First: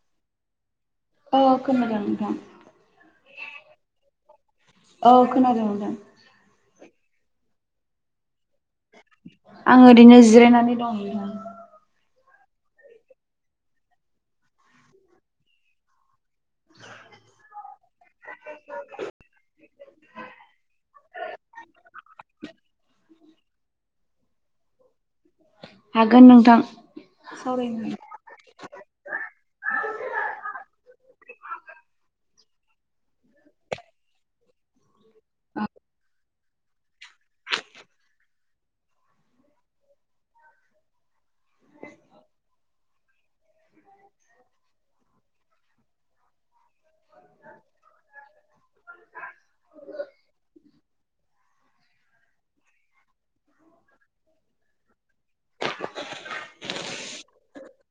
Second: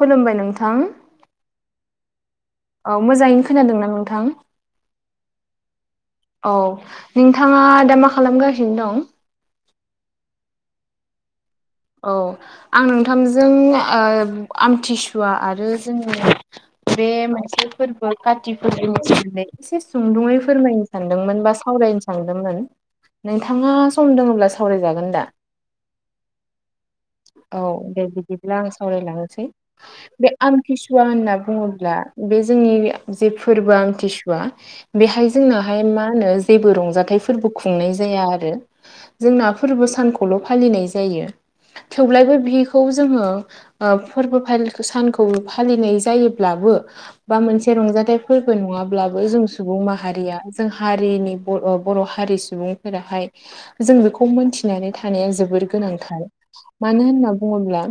खुलुमबाय नोंथां खोना दों नोंथां औ मोजाङैनो खोनादों ना नोंथां? औ खोनादों मोनदों औ नोंथाङा दा मा खालामगासिनो? दं आं ओरैनो जिरायनानै दं औ आं नोंथांजों आमथिसुवा आरो जोंनि बे मोनसे फोरबो काति फोरबोनि सोमोनदै एसे सुंदुङै फोरमायनो सानदोंमोन बा सावराय नो सांदोंमोन नोंथाङा सम दङब्ला सावराय जागोन दा हागोन नोंथां [inaudible] औ सावरायनो दे बिदिब्ला आं सावरायलांनोसै बे आमथिसुवा होनना बुङोब्ला बे जोंनि जे फोरबो आमथिसुवा बेहाय जोंनाहाय मा होनो जेबो रंजाथाइ फोरबो खुंनाय जाया आरो जोंना फोरबो सानखौल फालिनाय जायो थेवब्लाायबो बिखौ जोङो फोरबो फालि सानखौ फालिनाय जायोब्ला बा मोनसे रंजाथाइ फोरबो नङाब्लाबो जों सुबुं माहारिया जों हारिनि बर हारि सुबुंफोराहाय जों बेखौ मोनथिनानै थानाया जोबोर गोनांथार मानो होनना बुङोब्ला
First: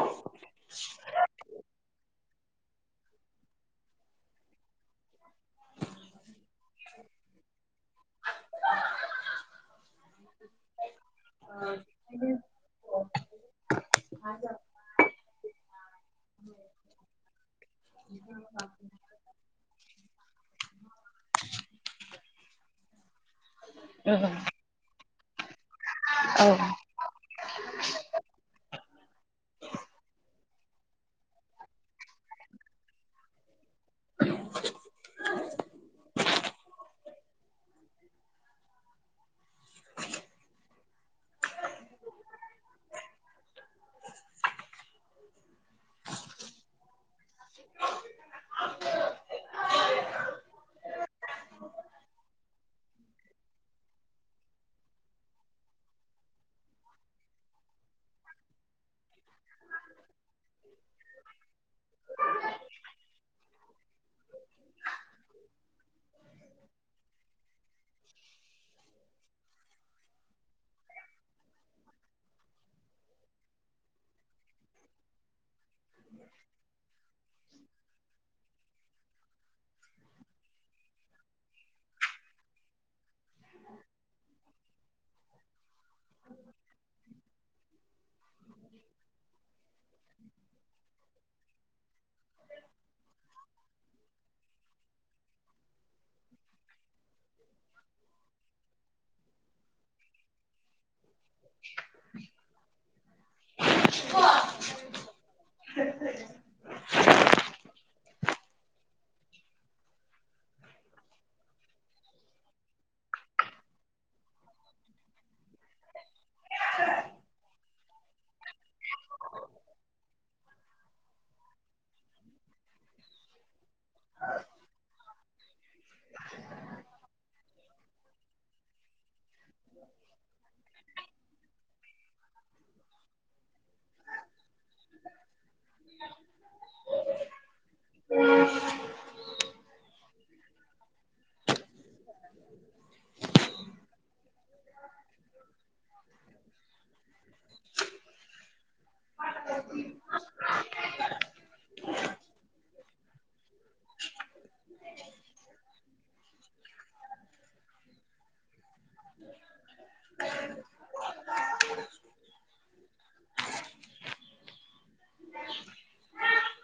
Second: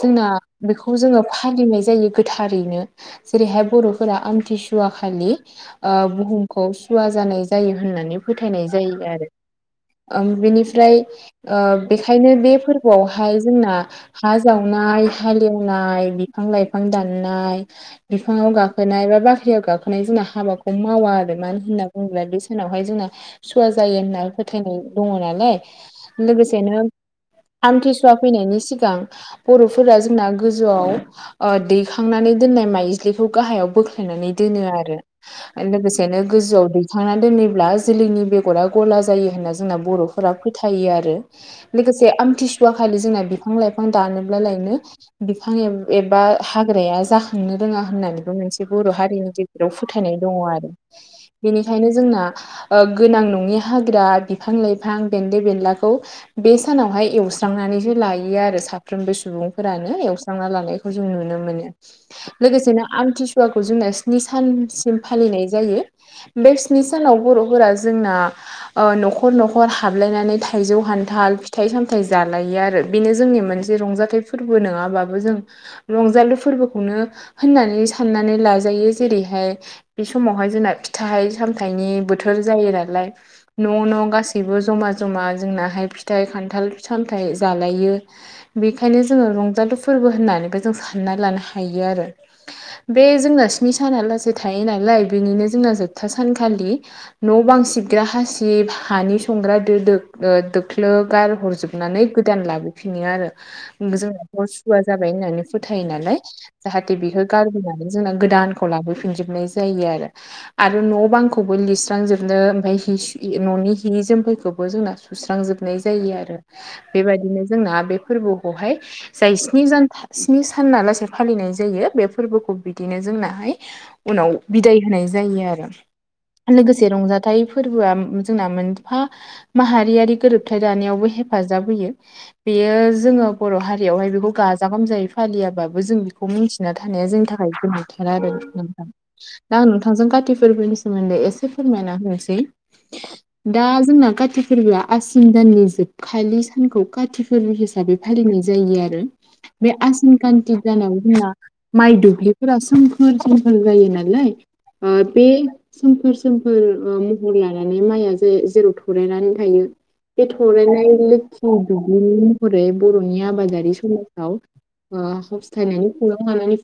जोंना बेखौ जोङो फालिनाय जायो गोथारैनो जेरैहाय बरफोरा आमथिसुवा खालि बुहुमखौ सुवा जानाय जायो होननानै फोथायनाय जायो आरो बेनिफ्राय बेखायनो बेफोर बेवहाय जोंना हा जावनाय हालेवनाय बिफां लाइफां दाननाय बिफाङाव गाखोनाय बा बाख्रियाव गाखोनाय जोंना हाबाखौ मावा आरो मानो होनना बुङोब्ला बे सनावहाय जोंना सुवा जायो औ होनना फोथायनाय दङ नालाय लोगोसेनो थिसुवा फैनायनि सिगां बरफोरा जोंना गोजौआव दैखांनानै दोननाय माइज्लिखौ गाहायाव बोख्लायनानै दोनो आरो लोगोसेनो गोजौआव दैखांना दोनोबब्ला जोलैनि बेगरा गला जायो होनना जोंना बरफोरा फोथायो आरो लोगोसे खाथिसुवाखलि जोंना बिफां लाइफां दानोब्ला लायनो बिफां एबा हाग्राया जाख थांनो रोङा होननानैबो मोनसे बर हारिनि गेजेराव फोथायनाय दङ आरो बेनिखायनो जोंना गोनां नङि हाग्रा बिफां लाइफां बेन्दो बेन्लाखौ बे सानावहाय एव एवस्रांनानैसो लायो आरो साफ्रोमबो सुबुंफोरानो एवस्रांना लानायखौ जों नुनो मोनो लोगोसेनो आमथिसुवाखौ जोंना स्नि सानसिम फालिनाय जायो बे स्नि सानावबो फोरा जोंना नखर नखर हाबलायनानै थाइजौ खान्थाल फिथाइ सामथाइ फिथाइ जालायो आरो बेनो जोंनि मोनसे रंजाथाइ फोरबो नङाबाबो जों रंजालु फोरबोखौनो होननानै साननानै लाजायो जेरैहाय बे समावहाय जोंना फिथाइ सामथनि बोथोर जायो नालाय न गासैबो जमा जमा जोंनाहाय फिथाइ खान्थाल सामथायाइ जालायो बेखायनो जोङो रंजालु फोरबो होननानैबो जों सानना लानो हायो आरो बे जोंना स्नि साना लासै थायो नालाय बेनिनो जोंना जोबथा सानखालि न बां सिबग्रा हासिब हानि संग्राो दोख्लोगार नानै गोदान लाबोफिनो आरो जोंनाथ सुवा जाबाय होननानै फोथायो नालाय जाहाथे बेखौ गारबोनानै जोंना गोदानखौ लाबोफिनजोबनाय जायो आरो आरो न बांखौबो लिरस्रांजोबनो ओमफ्राय ह न'नि हि जोमैखौबो बेबो जोंना सुस्रांजोबनाय जायो आरो बेबायदिनो जोंना बे फोरबोखौहाय जाय स्नि स्नि साना लासेै फालिनाय जायो बे फोरबोखौ बिदिनो जोंनाहाय उनाव बिदाय होनाय जायो आरो लोगोसे रंजाथाइ फोरबोआ जोंना मोनफा माहारियारि गोरोबथाय दानायावबो ह हेफाजाब होयो बेयो जोङो बर हारियावहाय बेखौ गाजा गोमजायै फालियाबो जों बेखौ मिथिना थायो थानाया जोंनि थाखाय गोनांथार आरो नोंथां दा आं नोंथांजों खाति फोरबोनि सोमोन्दै एसे फोरमायना दा जोंना काति फोरबोआ आसिन दाननि जोब खाालि सानखौ काति फोरबो हिसाबै फालिनाय जायो आरो बे आसिन कान्ति दानाव जोंना माइ दुब्लिफोरा सोमखोर सोमखोर जायो नालाय बे सोमखोर सोमखोर महर लानानै माइया ज जेराव थलायनानै थायो बे थर लोखि दुब्लिनि लोखि महरै बरनि आबादारि समाजाव ह्थायनाय हानानै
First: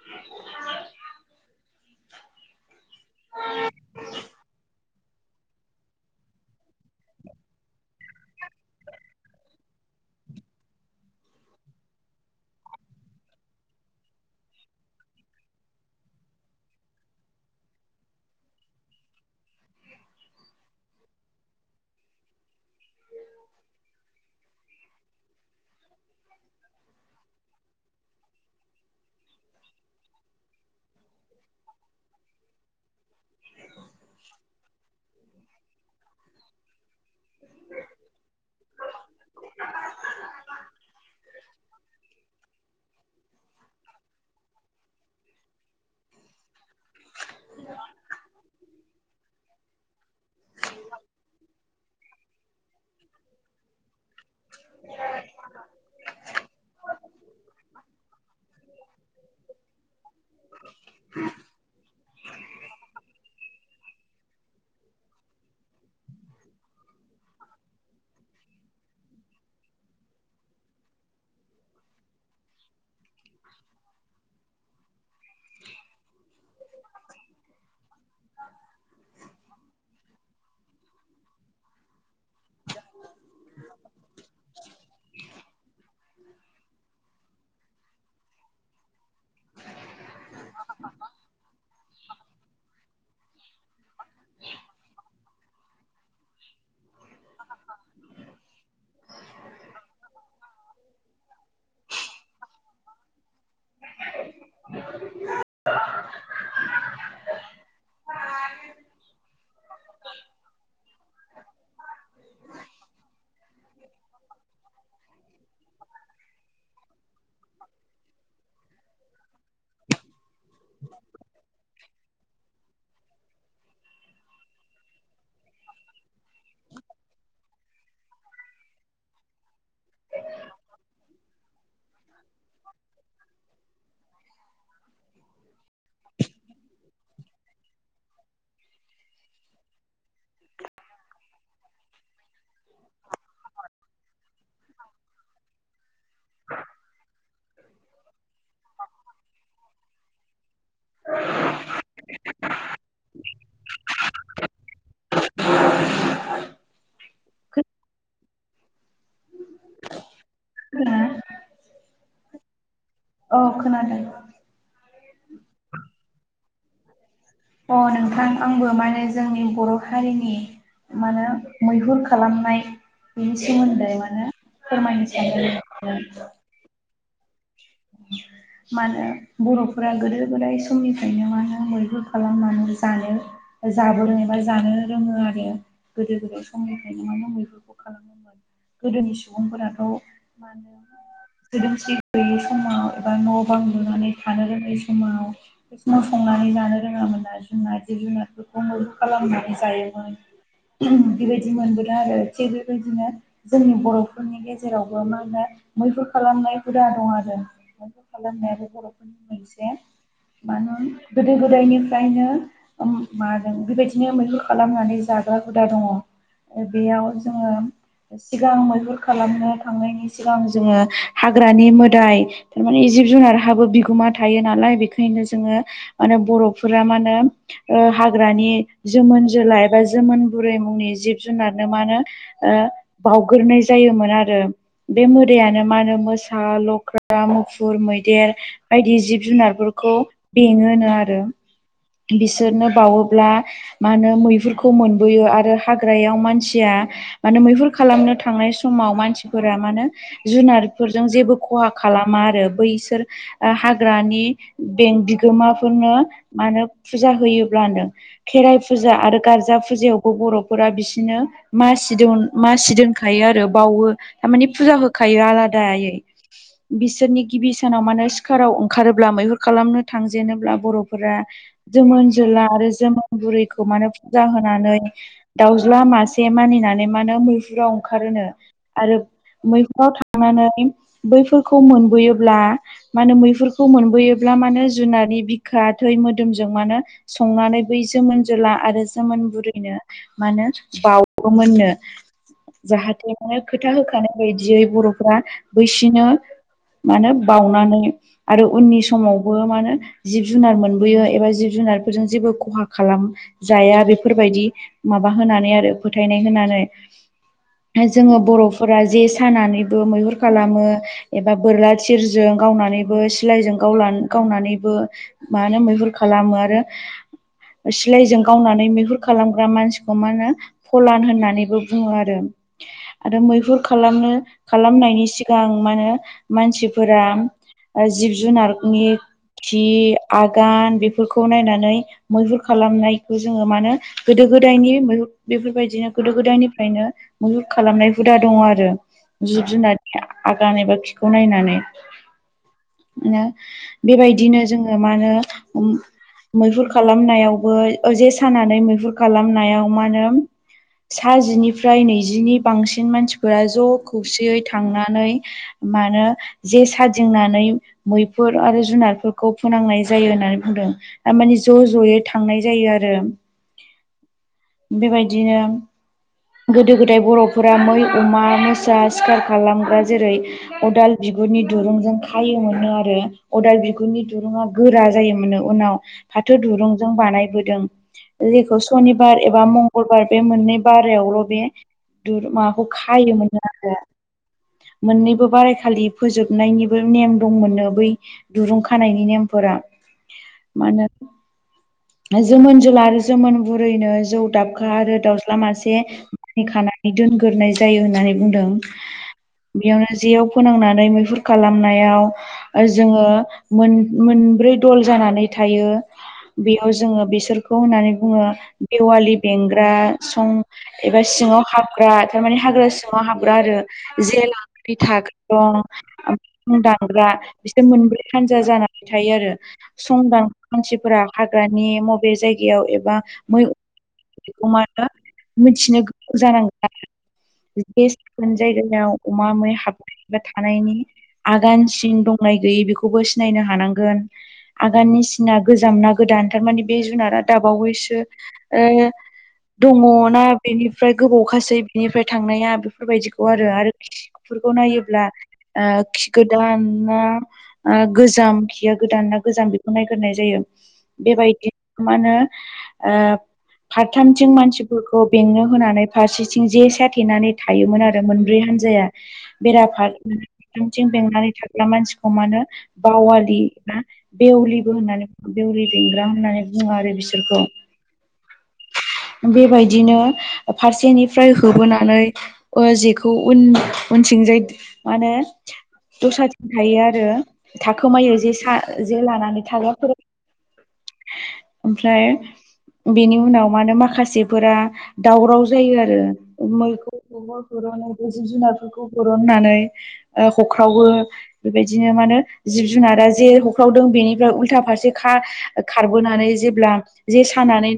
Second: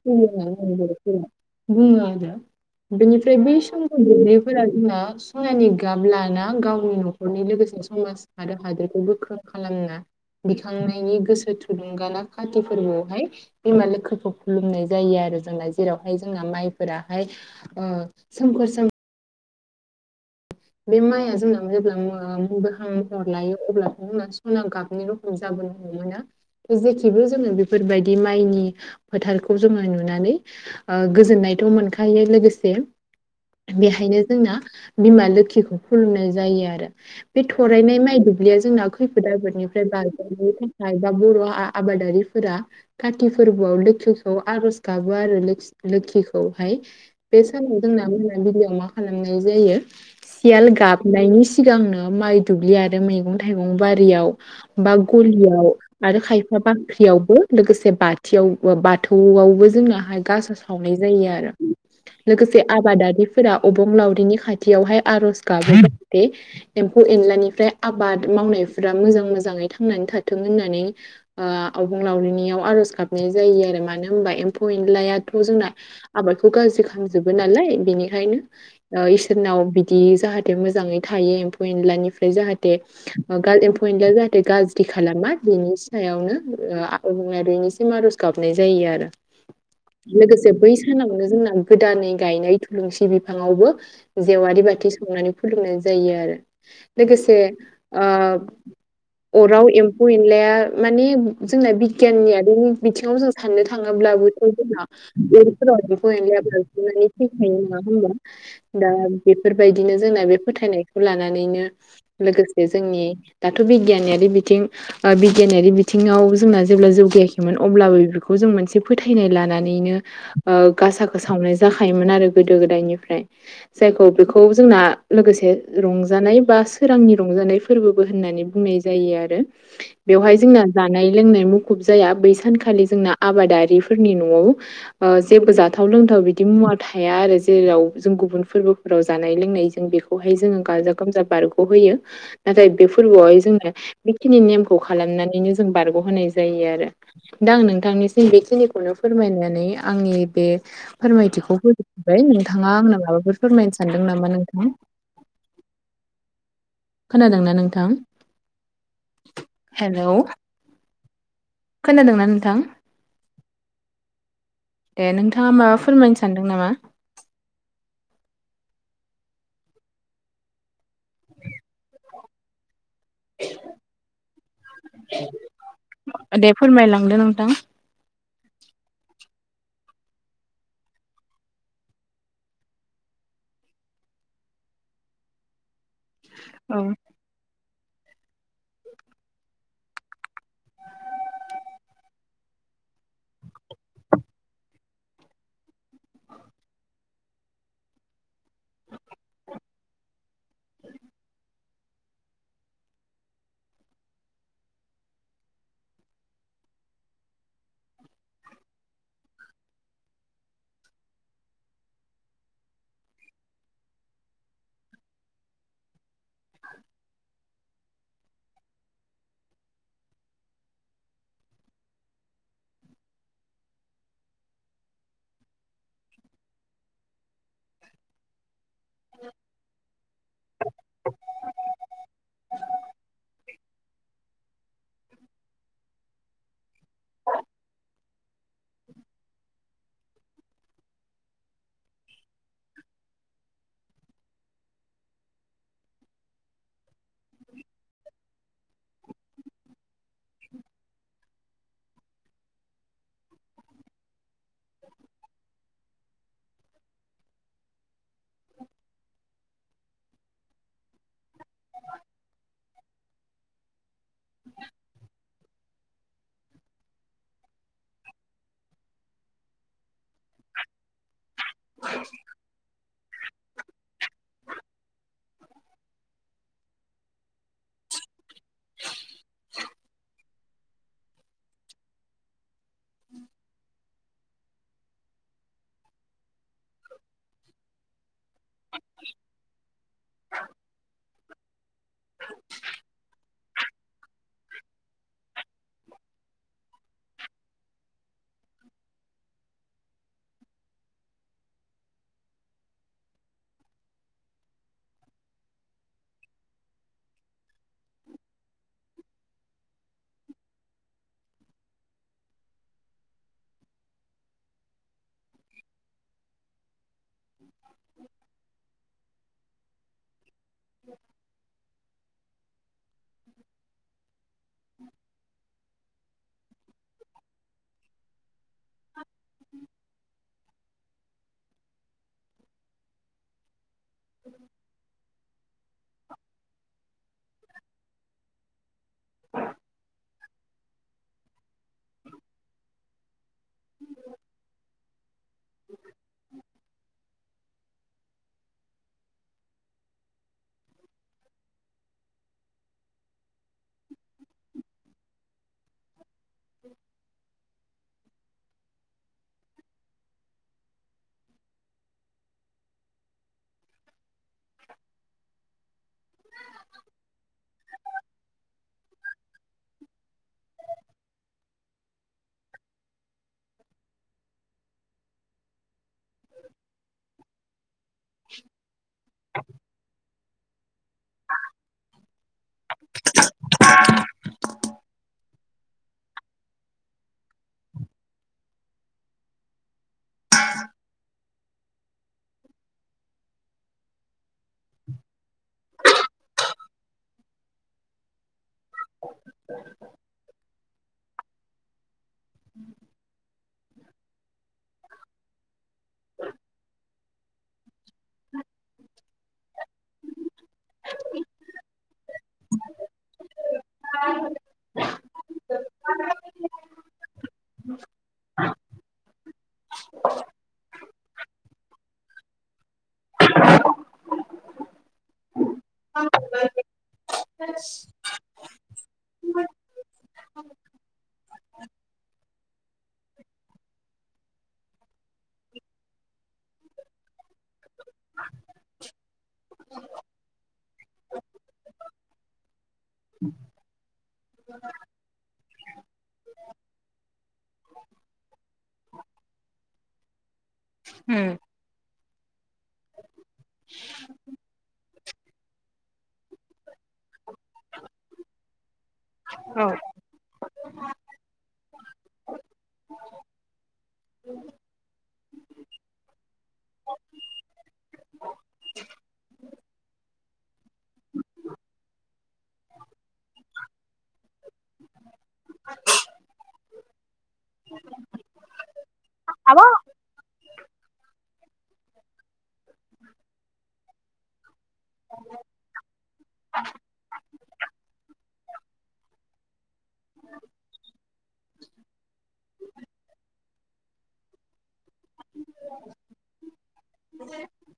बेनिफ्राय बै समफोरा जोंना सनानि गाब लाना गावनि न'खरनि लोगोसे समाज आरो हादोर गोख्रों खालामना दिखांनायनि गोसो थुलुंगाना खाथि फोरबोआवहाय बिमा लोखिखौ खुलुमनाय जायो आरो जों जेरावहाय जोंना माइफोराहाय सोमखोर सोम बे माइआ जोंना जेब्ला गोमोहां महर लायो अब्ला जोंना सना गाबनि रखम जाबायो [unintelligible] जेथिबो जोङो बेफोरबायदि माइनि फोथारखौ जोङो नुनानै ओ गोजोन्नायथ' मोनखायो लोगोसे बेहायनो जोंना बिमा लोखि खुलुमनाय जायो आरो बे थरायनाय माइ दुब्लिया जोंना खैफोद आफोदनिफ्राय बारगनायनि थाखाय बा बर' आबादारिफोरा काथि फोरबो लोकिखौ आर'ज गाबो आरो लोखिखौहाय बे सानाव जोंना मोनाबिलियाव जों मा खालामनाय जायो सियाल गाबनायनि सिगांनो माइ दुब्लि आरो मैगं थाइगं बारियाव बा गलियाव आरो खायफा बाख्रियावबो लोगोसे बाथियावबो बाथौ बो जोंना गासा सावनाय जायो आरो लोगोसे आबादारिफोरा अबंलावरि नि खाथियावहाय आर'ज गाबो जे एम्फौ एनलानिफ्राय आबाद मावनायफोरा मोजां मोजाङै थांनानै थाथों होननानै ओ अबंलावरिनियाव आरज गाबनाय जायो आरो मानो होमबा एमफौ एनला याथ' जोंना आबादखौ गाज्रि खालामजोबो नालाय बिनिखायनो इसोरनाव जाहाथे मोजाङै थायो एम्फौ एनलानिफ्राय जाहाथे एम्फौ एनला जाहाथे गाज्रि खालामा बेनि सायावनो अबंलावरिनिसिम आर'ज गाबनाय जायो आरो लोगोसे बै सानावनो जोंना गोदानै गायनाय थुलुंसि बिफाङावबो जेवारि बाथि साथि सावनानै फोरोंनाय जायो आरो लोगोसे अराव एम्फौ एनलाया माने जोंना बिगियाननियारिनि बिथिङाव जों साननो थाङोब्लाबो [unintelligible] फालिया [unintelligible] नङा होमबा दा बेफोरबायदिनो जोंना बे फोथायनायखौ लानानैनो लोगोसे जोंनि दाथ' बिगियानारि थिं ओ बिगियानारि बिथिङाव जोंना जेब्ला जौगायाखैमोन अब्लाबो बेखौ जों मोनसे फोथायनाय ला लानानैनो ओ गासाखौ सावनाय जाखायोमोन आरो गोदो गोदायनिफ्राय जायखौ खौ जोंना लोगोसे रंजानाय बा सोरांनि रंजानाय फोरबोबो होननानै बुंनाय जायो आरो बेवहाय जोंना जानाय लोंनाय मुखुब जाया सानखालि जोंना आबादारिफोरनि न'वाव ओ जेबो जाथाव लोंथाव बिदि मुवा थाया आरो जेराव जों गुबुन फोरबोफोराव जानाय लोंनाय जों बेखौहाय जोङो गाजा गोमजा बारग' होयो नाथाय बे फोरबोआवहाय जोंनो बेखिनि नेमखौ खालामनानैनो जों बारग' होनाय जायो आरो दा आं नोंथांनिसिम बेखिनिखौनो फोरमायनानै आंनि बे फोरमायथिखौ फोजोबबाय नोंथाङा आंनो माबाफोर फोरमाय सानदों नामा नोंथां? खोनादोंना नोंथां हेलौ खोनादों खोनादोंना नोंथां औ खोनादों। ए नोंथाङा माबा फोरमायनो सानदों नामा? अ नोंथां आंबो माने जोंनि बर' हारिनि मानो मैहुर खालामनाय बेनि सोमोन्दै माने फोरमायनो सानदों। ए नोंथां मानो बर'फोरा गोदो गोदाय समनिफ्रायनो मानो मैहुर खालामनानै जानो जाबोदों एबा जानो रोङो आरो गोदो गोदाय औ समनिफ्रायनो मा मैहुरखौ [unintelligible] गोदोनि सुबुंफोराथ' मा होनो सोदोमस्रि गोयै [inaudible] बा न' बां लुनानै थानो रोङै समाव बे समाव संनानै जानो रोङामोन जिब जुनारफोरखौ मैहुर खालामनानै जायोमोन। बेबायदि मोनबोदों आरो थिग बेबायदिनो जोंनि बर'फोरनि गेजेरावबो मा होनो मैहुर खालामनाय हुदा दं आरो मैहुर खालामनायाबो बर'फोरनि मोनसे मा नो गोदो गोदायनिफ्रायनो मा होनो बेबायदिनो मैहुर खालामनानै जा- ग्रा हुदा दङ बेयाव जोङो सिगां मैहुर खालामनो थांनायनि सिगां जोङो हाग्रानि मोदाय थारमाने जिब जुनार हाबो बिगोमा थायो नालाय बेखायनो जोङो माने बर'फोरा मा होनो हाग्रानि जोमोन जोला एबा जोमोन बुरै मुंनि जिब जुनारनो मा होनो बावग्रोनाय जायोमोन आरो बे मोदायानो मा होनो मोसा लख्रा ख्रा मुफुर मैदेर बायदि जिब जुनारफोरखौ बेङो नो आरो बिसोरनो बावोब्ला मा होनो मैहुरखौ मोनबोयो आरो हाग्रायाव मानसिया मा नो मैहुर खालामनो थांनाय समाव मानसिफोरा मा नो जुनारफोरजों जेबो खहा खा- खालामा आरो बैसोर हाग्रानि बें बिगोमाफोरनो मा होनो फुजा होयोब्ल नो खेराइ फुजा आरो गारजा फुजायावबो बर'फोरा बिसोरनो मासि दोन मासि दोनखायो आरो बावो थारमानिे फुजा होखायो आलादा दायै बिसोरनि गिबि सानाव मानो सिखाराव ओंखारोब्ला मैहुर खालामनो थांजेनोब्ला बर'फोरा जोमोन जोला आरो जोमोन बुरैखौ मा नो फुजा होनानै दाउज्ला मासे मानिनानै मा नो मैहुराव ओंखारो नो आरो मैहुराव थांनानै बैफोरखौ मोनबोयोब्ला मा होनो मैुहुरखौ मोनबोयोब्ला मानो जुनारनि बिखा थै मोदोम मा नो संनानै बै जोमोन जोला आरो जोमोन बुरैनो मा नो बावोमो- मोननो। जाहाथे माने खोथा होखानाय बायदियै बर'फ्रा बैसिनो मा नो बाउनानै आरो उननि समावबो मा नो जिब जुनार मोनबोयो एबा जिब जुनारफोरजों जेबो खहा खालाम जाया बेफोरबायदि माबा होनानै आरो फोथायनाय होना- नै जोङो बर'फोरा जे सानानैबो मैहुर खालामो एबा बोरला थिरजों गावनानैबो सिलायजों गाव गावनानैबो मा होनो मैहुर खालामो आरो सिलायजों गावनानै मैहुर खालामग्रा मानसिखौ मा होनो फलान होननानैबो बुङो आरो आरो मैहुर खालामनो खालामनायनि सिगां मा होनो मानसिफोरा जिब जुनारनि खि आगान बे - फोरखौ नायनानै मैहुर खालामनायखौ जोङो मानो गोदो गोदायनि मैहुर बेफोरबायदिनो गोदो गोदायनिफ्रायनो मुहुर खालामनाय हुदा दङ' आरो जिब जुनारनि आगान एबा खिखौ नायनानै बेबायदिनो जोङो मा होनो मैहुर खालामनायावबो जे सानानै मैहुर खालामनायाव मा होनो सा जिनिफ्राय नैजिनि बांसिन मानसिफोरा ज' खौसेयै थांनानै मानो जे सादिंनानै मैफोर आरो जुनारफोरखौ फोनांनाय जायो होननानै बुंदों थारमाने ज' ज'यै थांनाय जायो आरो बेबायदिनो गोदो गोदाय बर'फोरा मै अमा मोसा सिखार खालामग्रा जेरै उदाल बि- गुरनि दुरुंजों खायोमोननो आरो अदाल बिगुरनि दुरुंङा गोरा जायोमोनो उनाव फाथो दुरुंजों बानायबोदों जेखौ सनिबार एबा मंगलबार बे मोननै बा- रायावल' बे माबाखौ खायोमोन नो आरो मोननैबो बारायखालि फोजोबनायनिबो नेम दंमोननो बै दुरुं खानायनि नेमफो- रा मा होनो जोमोन जुला आरो जोमोन बुरैनो जौ दाबखा आरो दाउस्ला मासे मानिखानानै दोनग्रोनाय जायो होननानै बुंदों। बेयावनो जेयाव फोनांनानै मैहुर खालामनायाव जोंङो मोनब्रै दल जानानै थायो। बेयाव जोंङो बिसोरखौ होननानै बुंङो बेवालि बेंग्रा सं एबा सिङाव हाबग्रा थारमाने हाग्रा सिङाव हाबग्रा आरो जेेलनानै थाग्रा दं दानग्रा बिसोर मोनब्रै हानजा जानानै थायो आरो सं दान मानसिफोरा हाग्रानि बबे जायगायाव एबा मै मिथिनो जानांला बे साखोन जायगायाव अमा मै हाबबाय थानायनि आगानसिन दंङो गैयि बेखौबो सिनायनो हानांगोन आगाननि सिना गोजाम ना गोदान थारमाने बे जुनारा दाबावैसो दंङो अना बेनिफ्राय गोबावखासै बिनिफ्राय थांनाया बेफोरबायदिखौ आरो खि फोरखौ नायोब्ला खि गोदाना गोजाम खिया गोदान ना गोजाम बेखौ नायग्रनाय जायो उम बेबायदि फारथामथिं बेंनो होनानै फारसेथिं जेसे थेनानै थायोमोन आरो मोनब्रै हानजाया बेरा औ बेंनानै थाग्रा मानसिखौ म बावालि होननानै बेवरि बेंग्रा होननानै बुंङो आरो बिसोरखौ औ बे बेबायदिनो फारसेनिफ्राय होबोनानै जेखौ उन उन सिंजाय माने दस्राथिं थायो आरो थाखोमायो जे सा जे लानानै थाग्राफोर ओमफ्राय बेनि उनाव मानो माखासे फोर दावराव जायो आरो मैफोरखौ खौ जिब जुनारफोरखौ हुरनो होख्रावो बेबायदिनो माने जिब जुनारा जे हख्रावदों बेनि उथा फारसे खार खारबोनानै जेब्ला जे सानानै